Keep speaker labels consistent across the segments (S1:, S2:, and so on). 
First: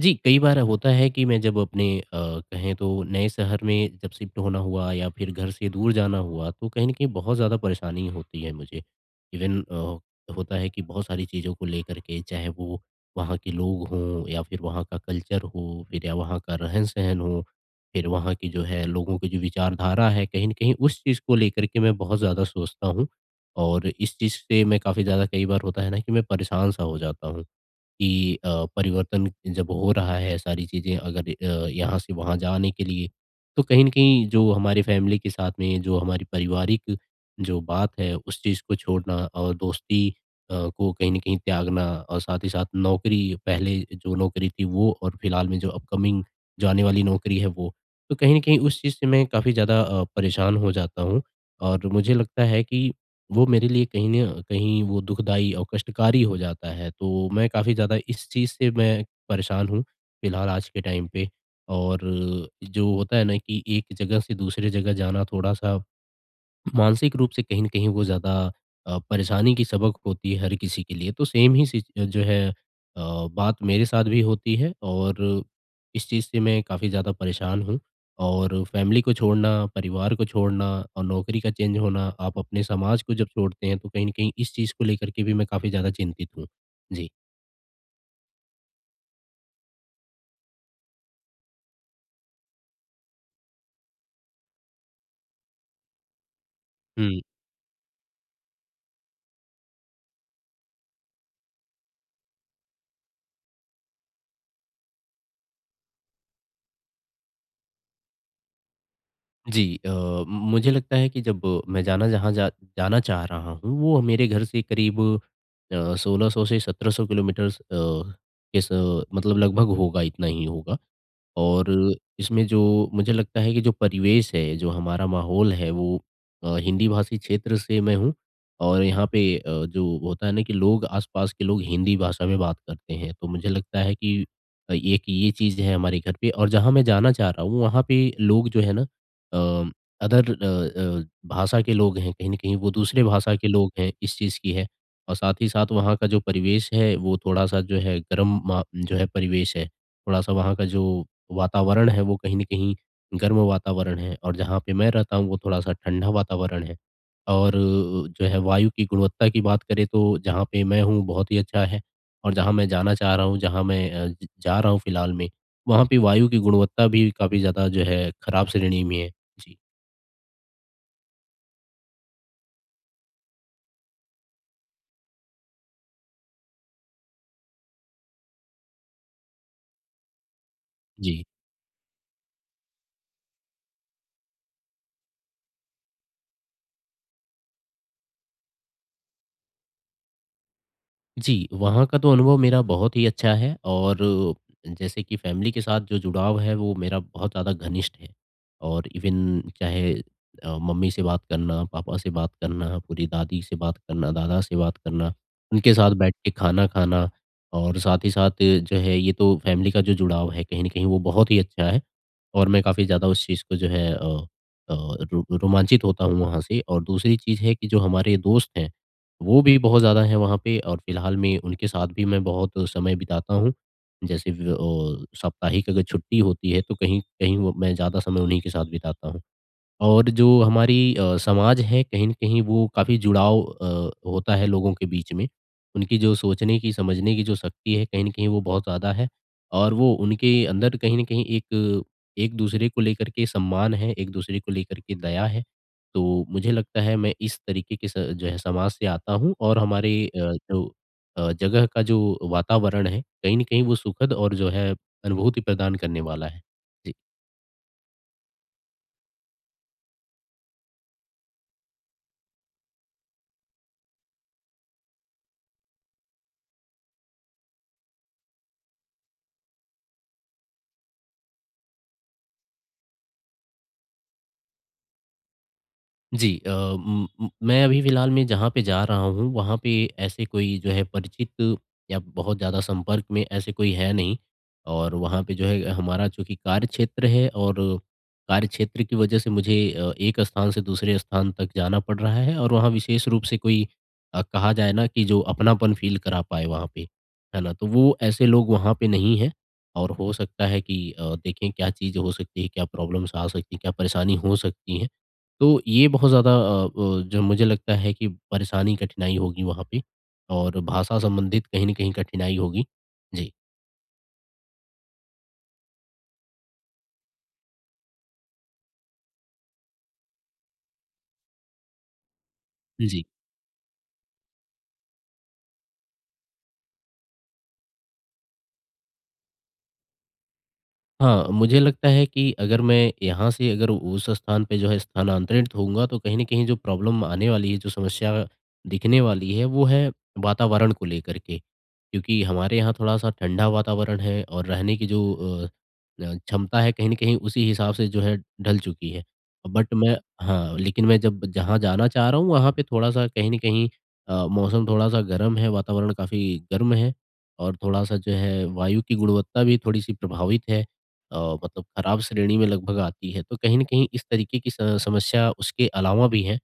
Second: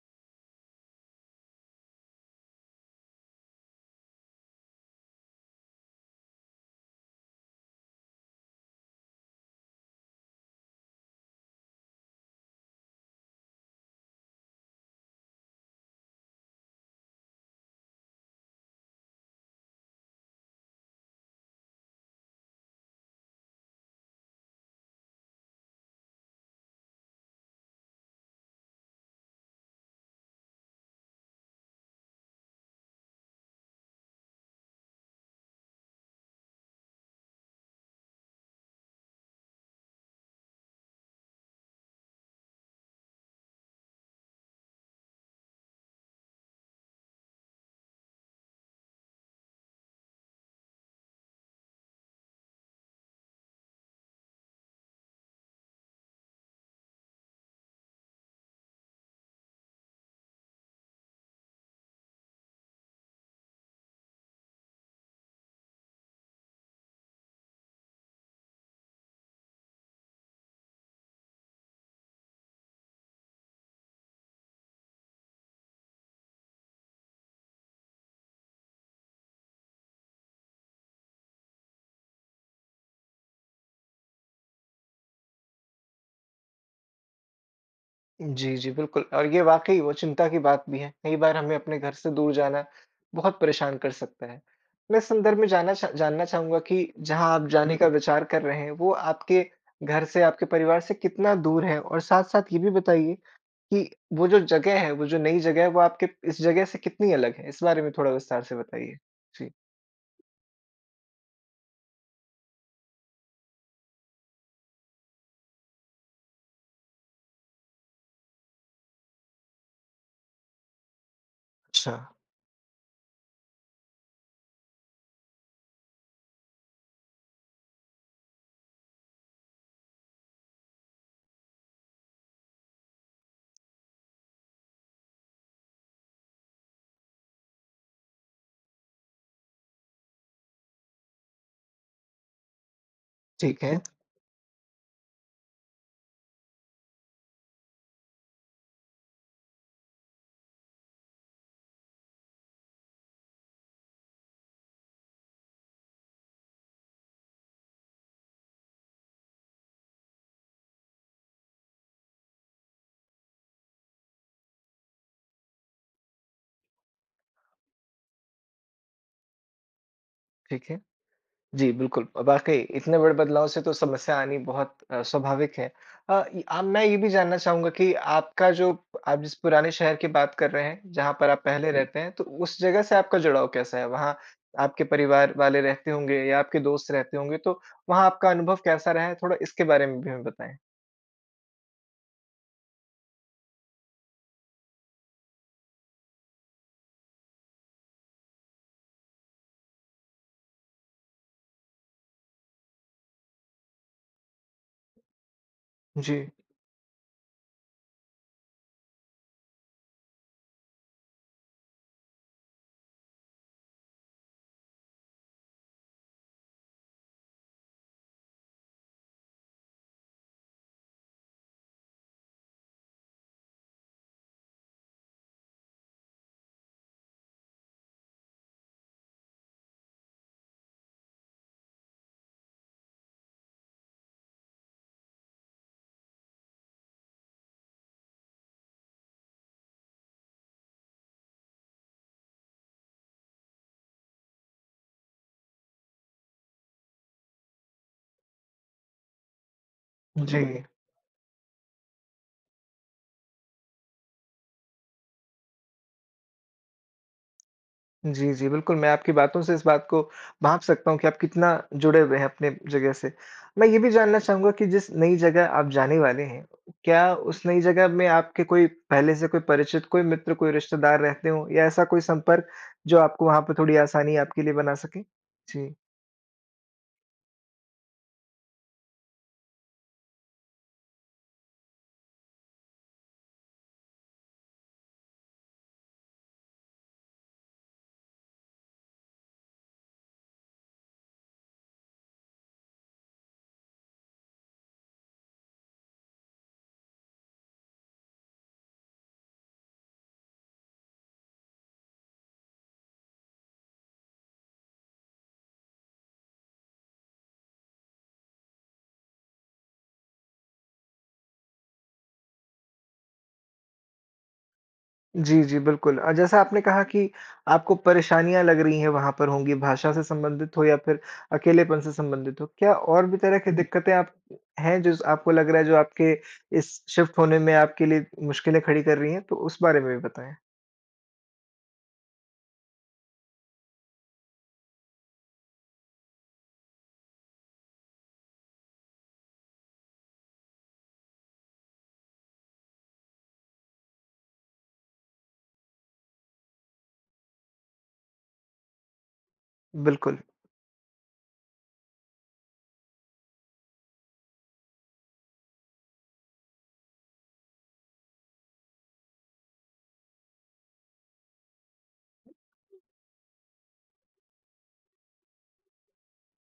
S1: जी, कई बार होता है कि मैं जब अपने कहें तो नए शहर में जब शिफ्ट होना हुआ या फिर घर से दूर जाना हुआ, तो कहीं न कहीं बहुत ज़्यादा परेशानी होती है मुझे। इवन होता है कि बहुत सारी चीज़ों को लेकर के, चाहे वो वहाँ के लोग हों या फिर वहाँ का कल्चर हो, फिर या वहाँ का रहन-सहन हो, फिर वहाँ की जो है लोगों की जो विचारधारा है, कहीं न कहीं उस चीज़ को लेकर के मैं बहुत ज़्यादा सोचता हूँ। और इस चीज़ से मैं काफ़ी ज़्यादा, कई बार होता है ना, कि मैं परेशान-सा हो जाता हूँ। कि परिवर्तन जब हो रहा है, सारी चीज़ें अगर यहाँ से वहाँ जाने के लिए, तो कहीं न कहीं जो हमारे फ़ैमिली के साथ में, जो हमारी पारिवारिक जो बात है, उस चीज़ को छोड़ना, और दोस्ती को कहीं न कहीं त्यागना, और साथ ही साथ नौकरी, पहले जो नौकरी थी वो, और फिलहाल में जो अपकमिंग, जो आने वाली नौकरी है वो। तो कहीं न कहीं उस चीज़ से मैं काफ़ी ज़्यादा परेशान हो जाता हूँ, और मुझे लगता है कि वो मेरे लिए कहीं न कहीं, वो दुखदाई और कष्टकारी हो जाता है, तो मैं काफ़ी ज़्यादा इस चीज़ से मैं परेशान हूँ, फिलहाल आज के टाइम पे। और जो होता है ना, कि एक जगह से दूसरे जगह जाना थोड़ा-सा मानसिक रूप से कहीं न कहीं वो ज़्यादा परेशानी की सबक होती है हर किसी के लिए। तो सेम ही सिच जो है, बात मेरे साथ भी होती है, और इस चीज़ से मैं काफ़ी ज़्यादा परेशान हूँ। और फैमिली को छोड़ना, परिवार को छोड़ना, और नौकरी का चेंज होना, आप अपने समाज को जब छोड़ते हैं, तो कहीं न कहीं इस चीज़ को लेकर के भी मैं काफ़ी ज़्यादा चिंतित हूँ। जी।
S2: जी, जी, बिल्कुल। और ये वाक़ई वो चिंता की बात भी है। कई बार हमें अपने घर से दूर जाना बहुत परेशान कर सकता है। मैं इस संदर्भ में जानना चाहूँगा कि
S1: हुँ।
S2: जहाँ आप जाने का विचार कर रहे हैं, वो आपके घर से, आपके परिवार से कितना दूर है? और साथ-साथ ये भी बताइए कि वो जो जगह है, वो जो नई जगह है, वो आपके इस जगह से कितनी अलग है? इस बारे में थोड़ा विस्तार से बताइए। जी।
S1: जी, मुझे लगता है कि जब मैं जाना जहाँ जा जाना चाह रहा हूँ, वो मेरे घर से करीब 1600 से 1700 किलोमीटर्स अ, के स मतलब लगभग होगा, इतना ही होगा। और
S2: अच्छा,
S1: इसमें जो मुझे लगता है कि, जो परिवेश है, जो हमारा माहौल है वो, हिंदी भाषी क्षेत्र से मैं हूँ, और यहाँ पे जो होता है ना, कि लोग, आस-पास के लोग हिंदी भाषा में बात करते हैं। तो मुझे लगता है कि एक ये चीज़ है हमारे घर पे, और जहाँ मैं जाना चाह रहा हूँ वहाँ पे लोग जो है ना अ, अदर अ भाषा के लोग हैं, कहीं न कहीं वो दूसरे भाषा के
S2: ठीक
S1: लोग
S2: है,
S1: हैं, इस चीज़ की है। और साथ ही साथ वहाँ का जो परिवेश है, वो थोड़ा-सा जो है गर्म मा जो है परिवेश है। थोड़ा-सा वहाँ का जो वातावरण है, वो कहीं न कहीं गर्म वातावरण है, और जहाँ पे मैं रहता हूँ वो थोड़ा-सा ठंडा वातावरण है। और जो है वायु की गुणवत्ता की बात करें, तो जहाँ पे मैं हूँ बहुत ही अच्छा है, और जहाँ मैं जाना चाह रहा हूँ, जहाँ मैं अ, ज जा रहा हूँ फिलहाल में, वहाँ पे वायु की गुणवत्ता भी काफ़ी ज़्यादा जो है खराब श्रेणी में है। जी।
S2: ठीक है। जी, बिल्कुल। वाक़ई इतने बड़े बदलाव से तो समस्या आनी बहुत स्वाभाविक है। अ, इ आ मैं ये भी जानना चाहूँगा कि आपका जो आप जिस पुराने शहर की बात कर रहे हैं, जहाँ
S1: जी।
S2: पर आप पहले हुँ। रहते हैं, तो उस जगह से आपका जुड़ाव कैसा है? वहाँ आपके परिवार वाले रहते होंगे या आपके दोस्त रहते होंगे, तो वहाँ आपका अनुभव कैसा रहा है? थोड़ा इसके बारे में भी हमें बताएँ।
S1: जी, वहाँ का तो अनुभव मेरा बहुत ही अच्छा है, और जैसे कि फ़ैमिली के साथ जो जुड़ाव है वो मेरा बहुत ज़्यादा घनिष्ठ है। और इवन चाहे मम्मी से बात करना, पापा से बात करना, पूरी दादी से बात करना, दादा से बात करना, उनके साथ बैठ
S2: जी।
S1: के खाना खाना, और साथ ही साथ जो है, ये तो फ़ैमिली का जो जुड़ाव है कहीं न कहीं वो बहुत ही अच्छा है। और मैं काफ़ी ज़्यादा उस चीज़ को जो है अ अ, रो रोमांचित होता हूँ वहाँ से। और दूसरी चीज़ है कि जो हमारे दोस्त हैं, वो भी बहुत ज़्यादा हैं वहाँ पे, और फ़िलहाल में उनके साथ भी मैं बहुत समय बिताता हूँ। जैसे साप्ताहिक अगर छुट्टी होती है, तो कहीं कहीं वो मैं ज़्यादा समय उन्हीं के साथ बिताता हूँ। और जो हमारी समाज है, कहीं न कहीं वो काफ़ी जुड़ाव होता है लोगों के बीच में। उनकी जो सोचने की, समझने की जो शक्ति है, कहीं न कहीं वो बहुत ज़्यादा है। और वो उनके अंदर कहीं न कहीं एक एक-दूसरे को लेकर के सम्मान है, एक-दूसरे को लेकर के दया है। तो मुझे लगता है मैं इस तरीके के स जो है समाज से आता हूँ, और हमारे
S2: जी।
S1: जो जगह का जो वातावरण है, कहीं न कहीं वो सुखद और जो है अनुभूति प्रदान करने वाला है। जी।
S2: जी, जी, बिल्कुल। मैं आपकी बातों से इस बात को भाँप सकता हूँ कि आप कितना जुड़े हुए हैं अपने जगह से। मैं ये भी जानना चाहूँगा कि जिस नई जगह आप जाने वाले हैं, क्या उस नई जगह में आपके कोई पहले से कोई परिचित, कोई मित्र, कोई रिश्तेदार रहते हों या ऐसा कोई संपर्क जो आपको वहाँ पे थोड़ी आसानी आपके लिए बना सके? जी।
S1: जी, अ, म म मैं अभी फ़िलहाल में जहाँ पे जा रहा हूँ, वहाँ पे ऐसे कोई जो है परिचित या बहुत ज़्यादा संपर्क में ऐसे कोई है नहीं। और वहाँ पे जो है हमारा, चूँकि कार्यक्षेत्र है, और कार्यक्षेत्र की वजह से मुझे एक स्थान से दूसरे स्थान तक जाना पड़ रहा है, और वहाँ विशेष रूप से कोई कहा जाए ना कि जो अपनापन फ़ील करा पाए वहाँ पे, है ना? तो वो ऐसे लोग वहाँ पे नहीं हैं। और हो सकता है कि देखें क्या चीज़ हो सकती है, क्या प्रॉब्लम्स आ सकती हैं, क्या परेशानी हो सकती है। तो ये बहुत ज़्यादा जो मुझे लगता है कि परेशानी, कठिनाई होगी वहाँ पे, और भाषा संबंधित कहीं न कहीं कठिनाई होगी। जी।
S2: जी, जी, बिल्कुल। जैसा आपने कहा कि आपको परेशानियाँ लग रही हैं वहाँ पर होंगी, भाषा से संबंधित हो या फिर अकेलेपन से संबंधित हो। क्या
S1: जी
S2: और भी तरह की, जी, दिक्कतें आप हैं जो स आपको लग रहा है जो आपके इस शिफ्ट होने में आपके लिए मुश्किलें खड़ी कर रही हैं? तो उस बारे में भी बताएँ।
S1: हाँ, मुझे लगता है कि अगर मैं यहाँ से अगर उस स्थान पे जो है स्थानांतरित होऊँगा, तो कहीं न कहीं जो प्रॉब्लम आने वाली है, जो समस्या दिखने वाली है वो है वातावरण को लेकर के। क्योंकि हमारे यहाँ थोड़ा-सा ठंडा वातावरण है और रहने की जो क्षमता है कहीं न कहीं उसी हिसाब से जो है ढल चुकी है। बट मैं
S2: बिल्कुल,
S1: हाँ, लेकिन मैं जब जहाँ जाना चाह रहा हूँ वहाँ पे थोड़ा-सा कहीं न कहीं मौसम थोड़ा-सा गर्म है, वातावरण काफ़ी गर्म है, और थोड़ा-सा जो है वायु की गुणवत्ता भी थोड़ी-सी प्रभावित है। अ, मतलब खराब श्रेणी में लगभग आती है। तो कहीं न कहीं इस तरीके की स समस्या उसके अलावा भी है।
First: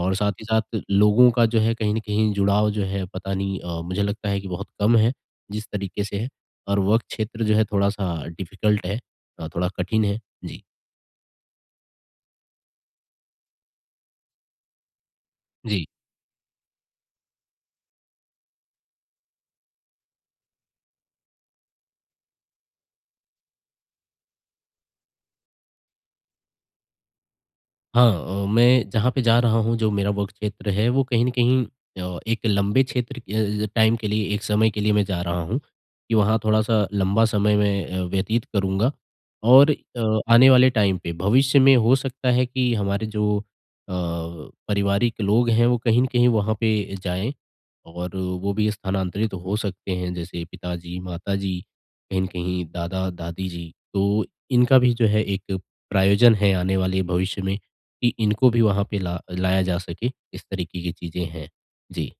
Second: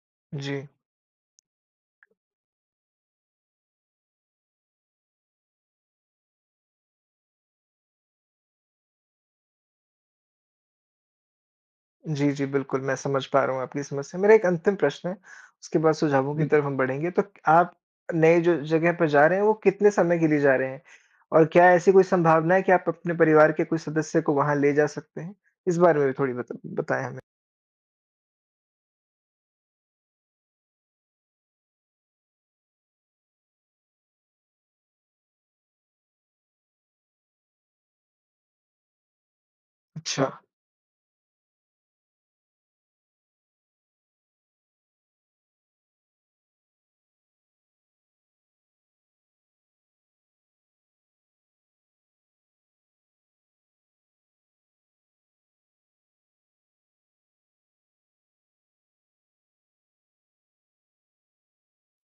S1: और साथ ही
S2: जी।
S1: साथ लोगों का जो है कहीं न कहीं जुड़ाव, जो है पता नहीं मुझे लगता है कि बहुत कम है जिस तरीके से है, और वर्क क्षेत्र जो है थोड़ा-सा डिफ़िकल्ट है, थोड़ा कठिन है। जी।
S2: जी, जी, बिल्कुल। मैं समझ पा रहा हूँ आपकी समस्या। मेरा एक अंतिम प्रश्न है, उसके बाद सुझावों की हुँ। तरफ हम बढ़ेंगे। तो आप नए जो जगह पर जा रहे हैं, वो कितने समय के लिए जा रहे हैं? और क्या ऐसी कोई संभावना है कि आप अपने परिवार के कोई सदस्य को वहाँ ले जा सकते हैं? इस बारे में भी थोड़ी बताएँ हमें।
S1: हाँ, मैं जहाँ पे जा रहा हूँ जो मेरा वर्क क्षेत्र है वो कहीं न कहीं, एक लंबे क्षेत्र के टाइम के लिए, एक समय के लिए मैं जा रहा हूँ, कि वहाँ थोड़ा-सा लंबा समय मैं व्यतीत करूँगा। और
S2: अच्छा।
S1: आने वाले टाइम पे, भविष्य में, हो सकता है कि हमारे जो पारिवारिक लोग हैं वो कहीं न कहीं वहाँ पे जाएँ, और वो भी स्थानांतरित हो सकते हैं, जैसे पिताजी, माताजी, कहीं न कहीं दादा-दादी जी। तो इनका भी जो है एक प्रायोजन है आने वाले भविष्य में, कि इनको भी वहाँ पे ला लाया जा सके, इस तरीके की चीज़ें हैं। जी,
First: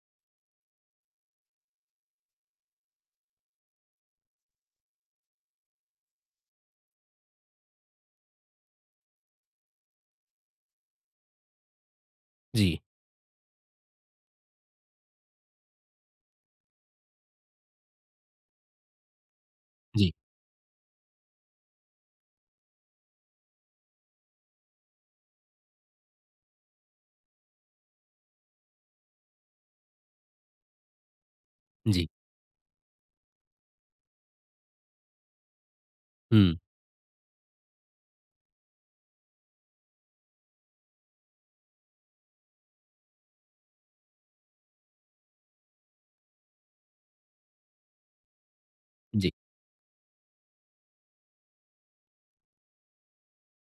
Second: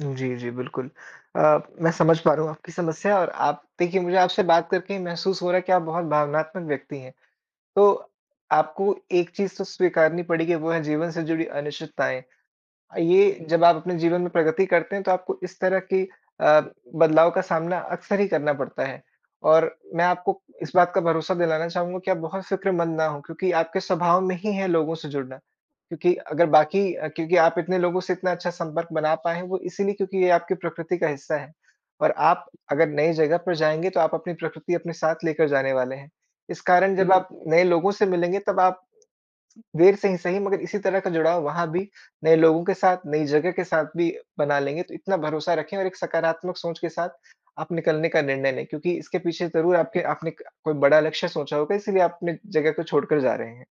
S2: जी, जी, बिल्कुल। मैं समझ पा रहा हूँ आपकी समस्या। और आप देखिए, मुझे आपसे बात करके ही महसूस हो रहा है कि आप बहुत भावनात्मक व्यक्ति हैं। तो आपको एक चीज़ तो स्वीकारनी पड़ेगी, वो है जीवन से जुड़ी अनिश्चितताएँ।
S1: जी,
S2: ये जब आप अपने जीवन में प्रगति करते हैं तो आपको इस तरह की अ, बदलाव का सामना अक्सर ही करना पड़ता है। और मैं
S1: जी,
S2: आपको इस बात का भरोसा दिलाना चाहूँगा कि आप बहुत फ़िक्रमंद ना हों, क्योंकि आपके स्वभाव में ही है लोगों से जुड़ना। क्योंकि अगर बाकी अ, क्योंकि आप इतने लोगों से इतना अच्छा संपर्क बना पाए हैं, वो इसीलिए क्योंकि ये आपकी प्रकृति का हिस्सा है।
S1: जी।
S2: और आप अगर नई जगह पर जाएँगे, तो आप अपनी प्रकृति अपने साथ लेकर जाने वाले हैं।
S1: हुँ,
S2: इस कारण जब हुँ। आप नए लोगों से मिलेंगे, तब आप देर से ही सही मगर इसी तरह का जुड़ाव वहाँ भी नए लोगों के साथ, नई जगह के साथ भी बना लेंगे, तो इतना भरोसा रखें और एक सकारात्मक सोच के साथ आप निकलने का निर्णय लें, क्योंकि इसके
S1: जी,
S2: पीछे ज़रूर आपके आपने क कोई बड़ा लक्ष्य सोचा होगा, इसीलिए आप अपने जगह को छोड़कर जा रहे हैं।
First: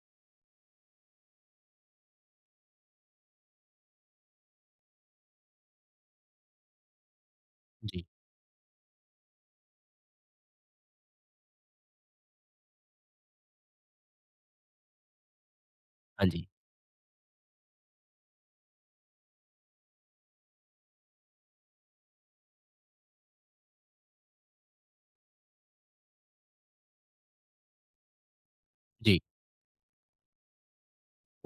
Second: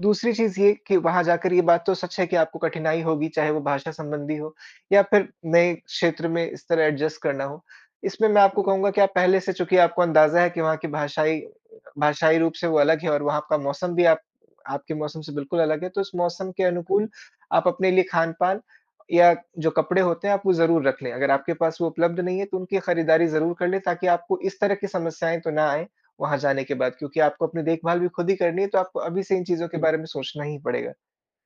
S2: दूसरी चीज़ ये कि वहाँ जाकर ये बात तो सच है कि आपको कठिनाई होगी, चाहे वो भाषा संबंधी हो या फिर नए क्षेत्र में इस तरह एडजस्ट करना हो।
S1: जी,
S2: इसमें मैं आपको कहूँगा कि आप पहले से चूँकि आपको अंदाज़ा है कि वहाँ की भाषाई भाषाई रूप से वो अलग है और वहाँ का मौसम भी आप आपके मौसम से बिल्कुल अलग है, तो इस
S1: हाँ जी,
S2: मौसम के अनुकूल आप अपने लिए खान-पान या जो कपड़े होते हैं, आप वो ज़रूर रख लें। अगर आपके पास वो उपलब्ध नहीं है, तो उनकी खरीदारी ज़रूर कर लें ताकि आपको इस तरह की समस्याएँ तो ना आएँ वहाँ जाने के बाद, क्योंकि आपको अपनी देखभाल भी खुद ही करनी है, तो आपको
S1: जी,
S2: अभी से इन चीज़ों के हुँ। बारे में सोचना ही पड़ेगा।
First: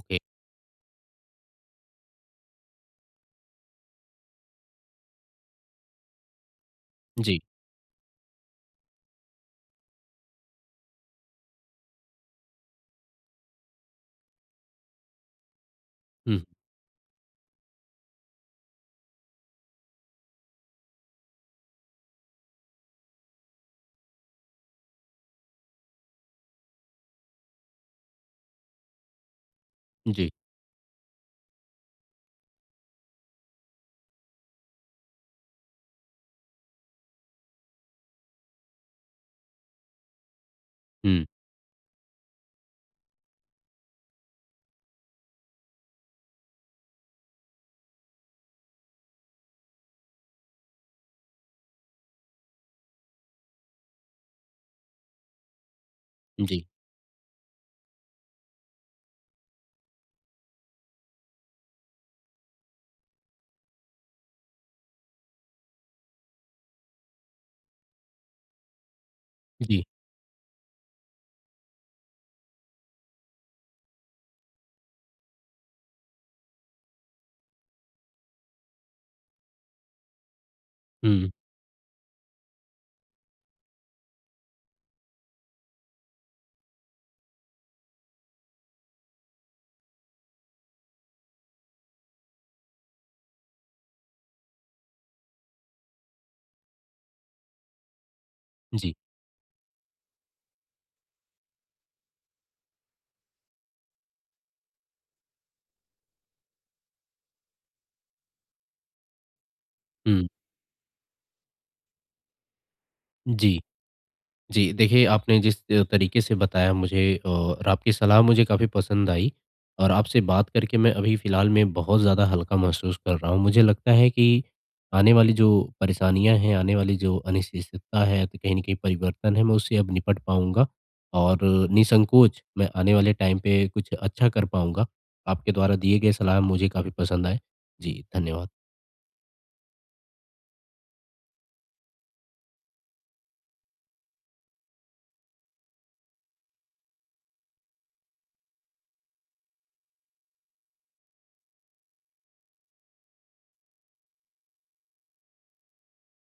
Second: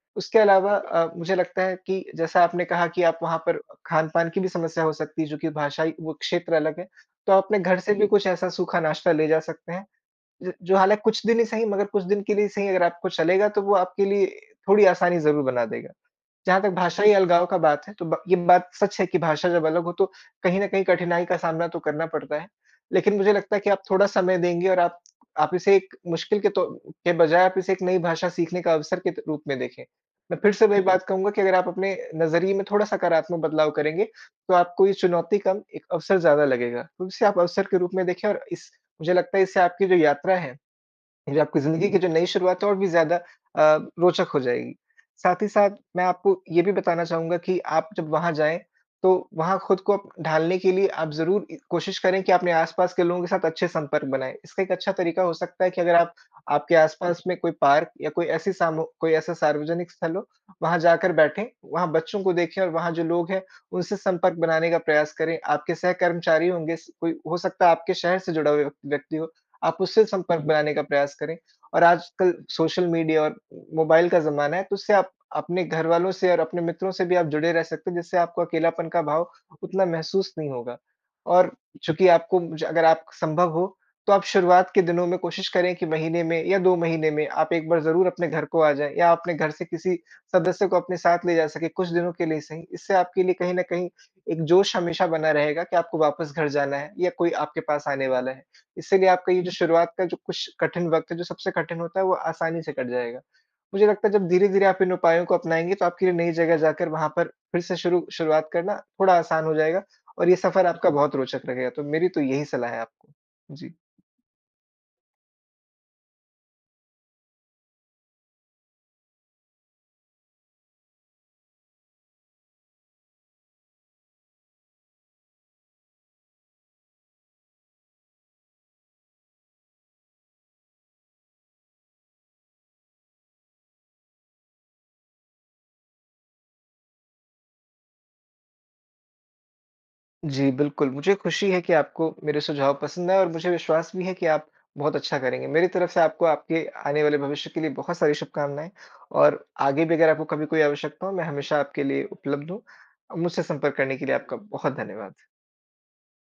S1: ओके,
S2: उसके अलावा मुझे लगता है कि जैसा आपने कहा कि आप वहाँ पर खान-पान की भी समस्या हो सकती है, जो कि भाषाई वो क्षेत्र अलग है, तो
S1: जी,
S2: आप अपने घर से भी, जी, कुछ ऐसा सूखा नाश्ता ले जा सकते हैं, ज जो हालाँकि कुछ दिन ही सही मगर कुछ दिन के लिए सही अगर आपको चलेगा, तो वो आपके लिए थोड़ी आसानी ज़रूर बना देगा।
S1: हुँ,
S2: जहाँ तक भाषाई अलगाव का बात है, तो ब ये बात सच है कि भाषा जब अलग हो तो कहीं न कहीं कठिनाई का सामना तो करना पड़ता है। लेकिन मुझे लगता है कि आप थोड़ा समय देंगे और आप इसे एक मुश्किल के बजाय आप इसे एक नई भाषा सीखने का अवसर के त रूप में देखें।
S1: जी,
S2: मैं फिर से वही हुँ। बात कहूँगा कि अगर आप अपने नज़रिए में थोड़ा सकारात्मक बदलाव करेंगे, तो आपको ये चुनौती कम, एक अवसर ज़्यादा लगेगा। तो इसे आप अवसर के रूप में देखें और इस, मुझे लगता है, इससे आपकी जो यात्रा है,
S1: हुँ,
S2: फिर आपकी ज़िंदगी की जो नई शुरुआत है, और भी ज़्यादा रोचक हो जाएगी। साथ ही साथ मैं आपको ये भी बताना चाहूँगा कि आप जब वहाँ जाएँ, तो वहाँ खुद को अप ढालने के लिए आप ज़रूर इ कोशिश करें कि अपने आस-पास के लोगों के साथ अच्छे संपर्क बनाएँ। इसका एक अच्छा तरीका हो सकता है कि अगर आप
S1: जी,
S2: आपके आस-पास में कोई पार्क या कोई ऐसी सामू कोई ऐसा सार्वजनिक स्थल हो, वहाँ जाकर बैठें, वहाँ बच्चों को देखें और वहाँ जो लोग हैं, उनसे संपर्क बनाने का प्रयास करें। आपके सहकर्मचारी होंगे, स कोई हो सकता है आपके शहर से जुड़ा हुआ व्यक्ति व्यक्ति हो, आप
S1: जी,
S2: उससे संपर्क बनाने का प्रयास करें। और आजकल सोशल मीडिया और मोबाइल का ज़माना है, तो उससे आप अपने घरवालों से और अपने मित्रों से भी आप जुड़े रह सकते हैं, जिससे आपको अकेलापन का भाव उतना महसूस नहीं होगा।
S1: हुँ,
S2: और चूँकि आपको ज अगर आप संभव हो, तो आप शुरुआत के दिनों में कोशिश करें कि महीने में या 2 महीने में आप एक बार ज़रूर अपने घर को आ जाएँ या अपने घर से किसी सदस्य को अपने साथ ले जा सकें, कुछ दिनों के लिए सही। इससे आपके लिए कहीं न कहीं एक जोश हमेशा बना रहेगा कि आपको वापस घर जाना है या कोई आपके पास आने वाला है।
S1: जी,
S2: इसीलिए आपका ये जो शुरुआत का जो कुछ कठिन वक़्त है, जो सबसे कठिन होता है, वो आसानी से कट जाएगा। मुझे लगता है जब धीरे-धीरे आप इन उपायों को अपनाएँगे, तो आपके लिए नई जगह जाकर वहाँ पर फिर से शुरू शुरुआत करना थोड़ा आसान हो जाएगा
S1: हुँ,
S2: और ये सफ़र आपका बहुत रोचक रहेगा। तो मेरी तो यही सलाह है आपको।
S1: जी।
S2: जी।
S1: जी, देखिए, आपने जिस तरीके से बताया मुझे, और आपकी सलाह मुझे काफ़ी पसंद आई। और आपसे बात करके मैं अभी फ़िलहाल में बहुत ज़्यादा हल्का महसूस कर रहा हूँ। मुझे लगता है कि आने वाली जो परेशानियाँ हैं, आने वाली जो अनिश्चितता है, तो कहीं न कहीं परिवर्तन है, मैं उससे अब निपट पाऊँगा। और निसंकोच मैं आने वाले टाइम पे कुछ अच्छा कर पाऊँगा। आपके द्वारा दिए गए सलाह मुझे काफ़ी पसंद आए। जी, धन्यवाद।
S2: जी, बिल्कुल। मुझे खुशी है कि आपको मेरे सुझाव पसंद आए और मुझे विश्वास भी है कि आप बहुत अच्छा करेंगे। मेरी तरफ से आपको आपके आने वाले भविष्य के लिए बहुत सारी शुभकामनाएँ। और आगे भी अगर आपको कभी कोई आवश्यकता हो, मैं हमेशा आपके लिए उपलब्ध हूँ। मुझसे संपर्क करने के लिए आपका बहुत धन्यवाद।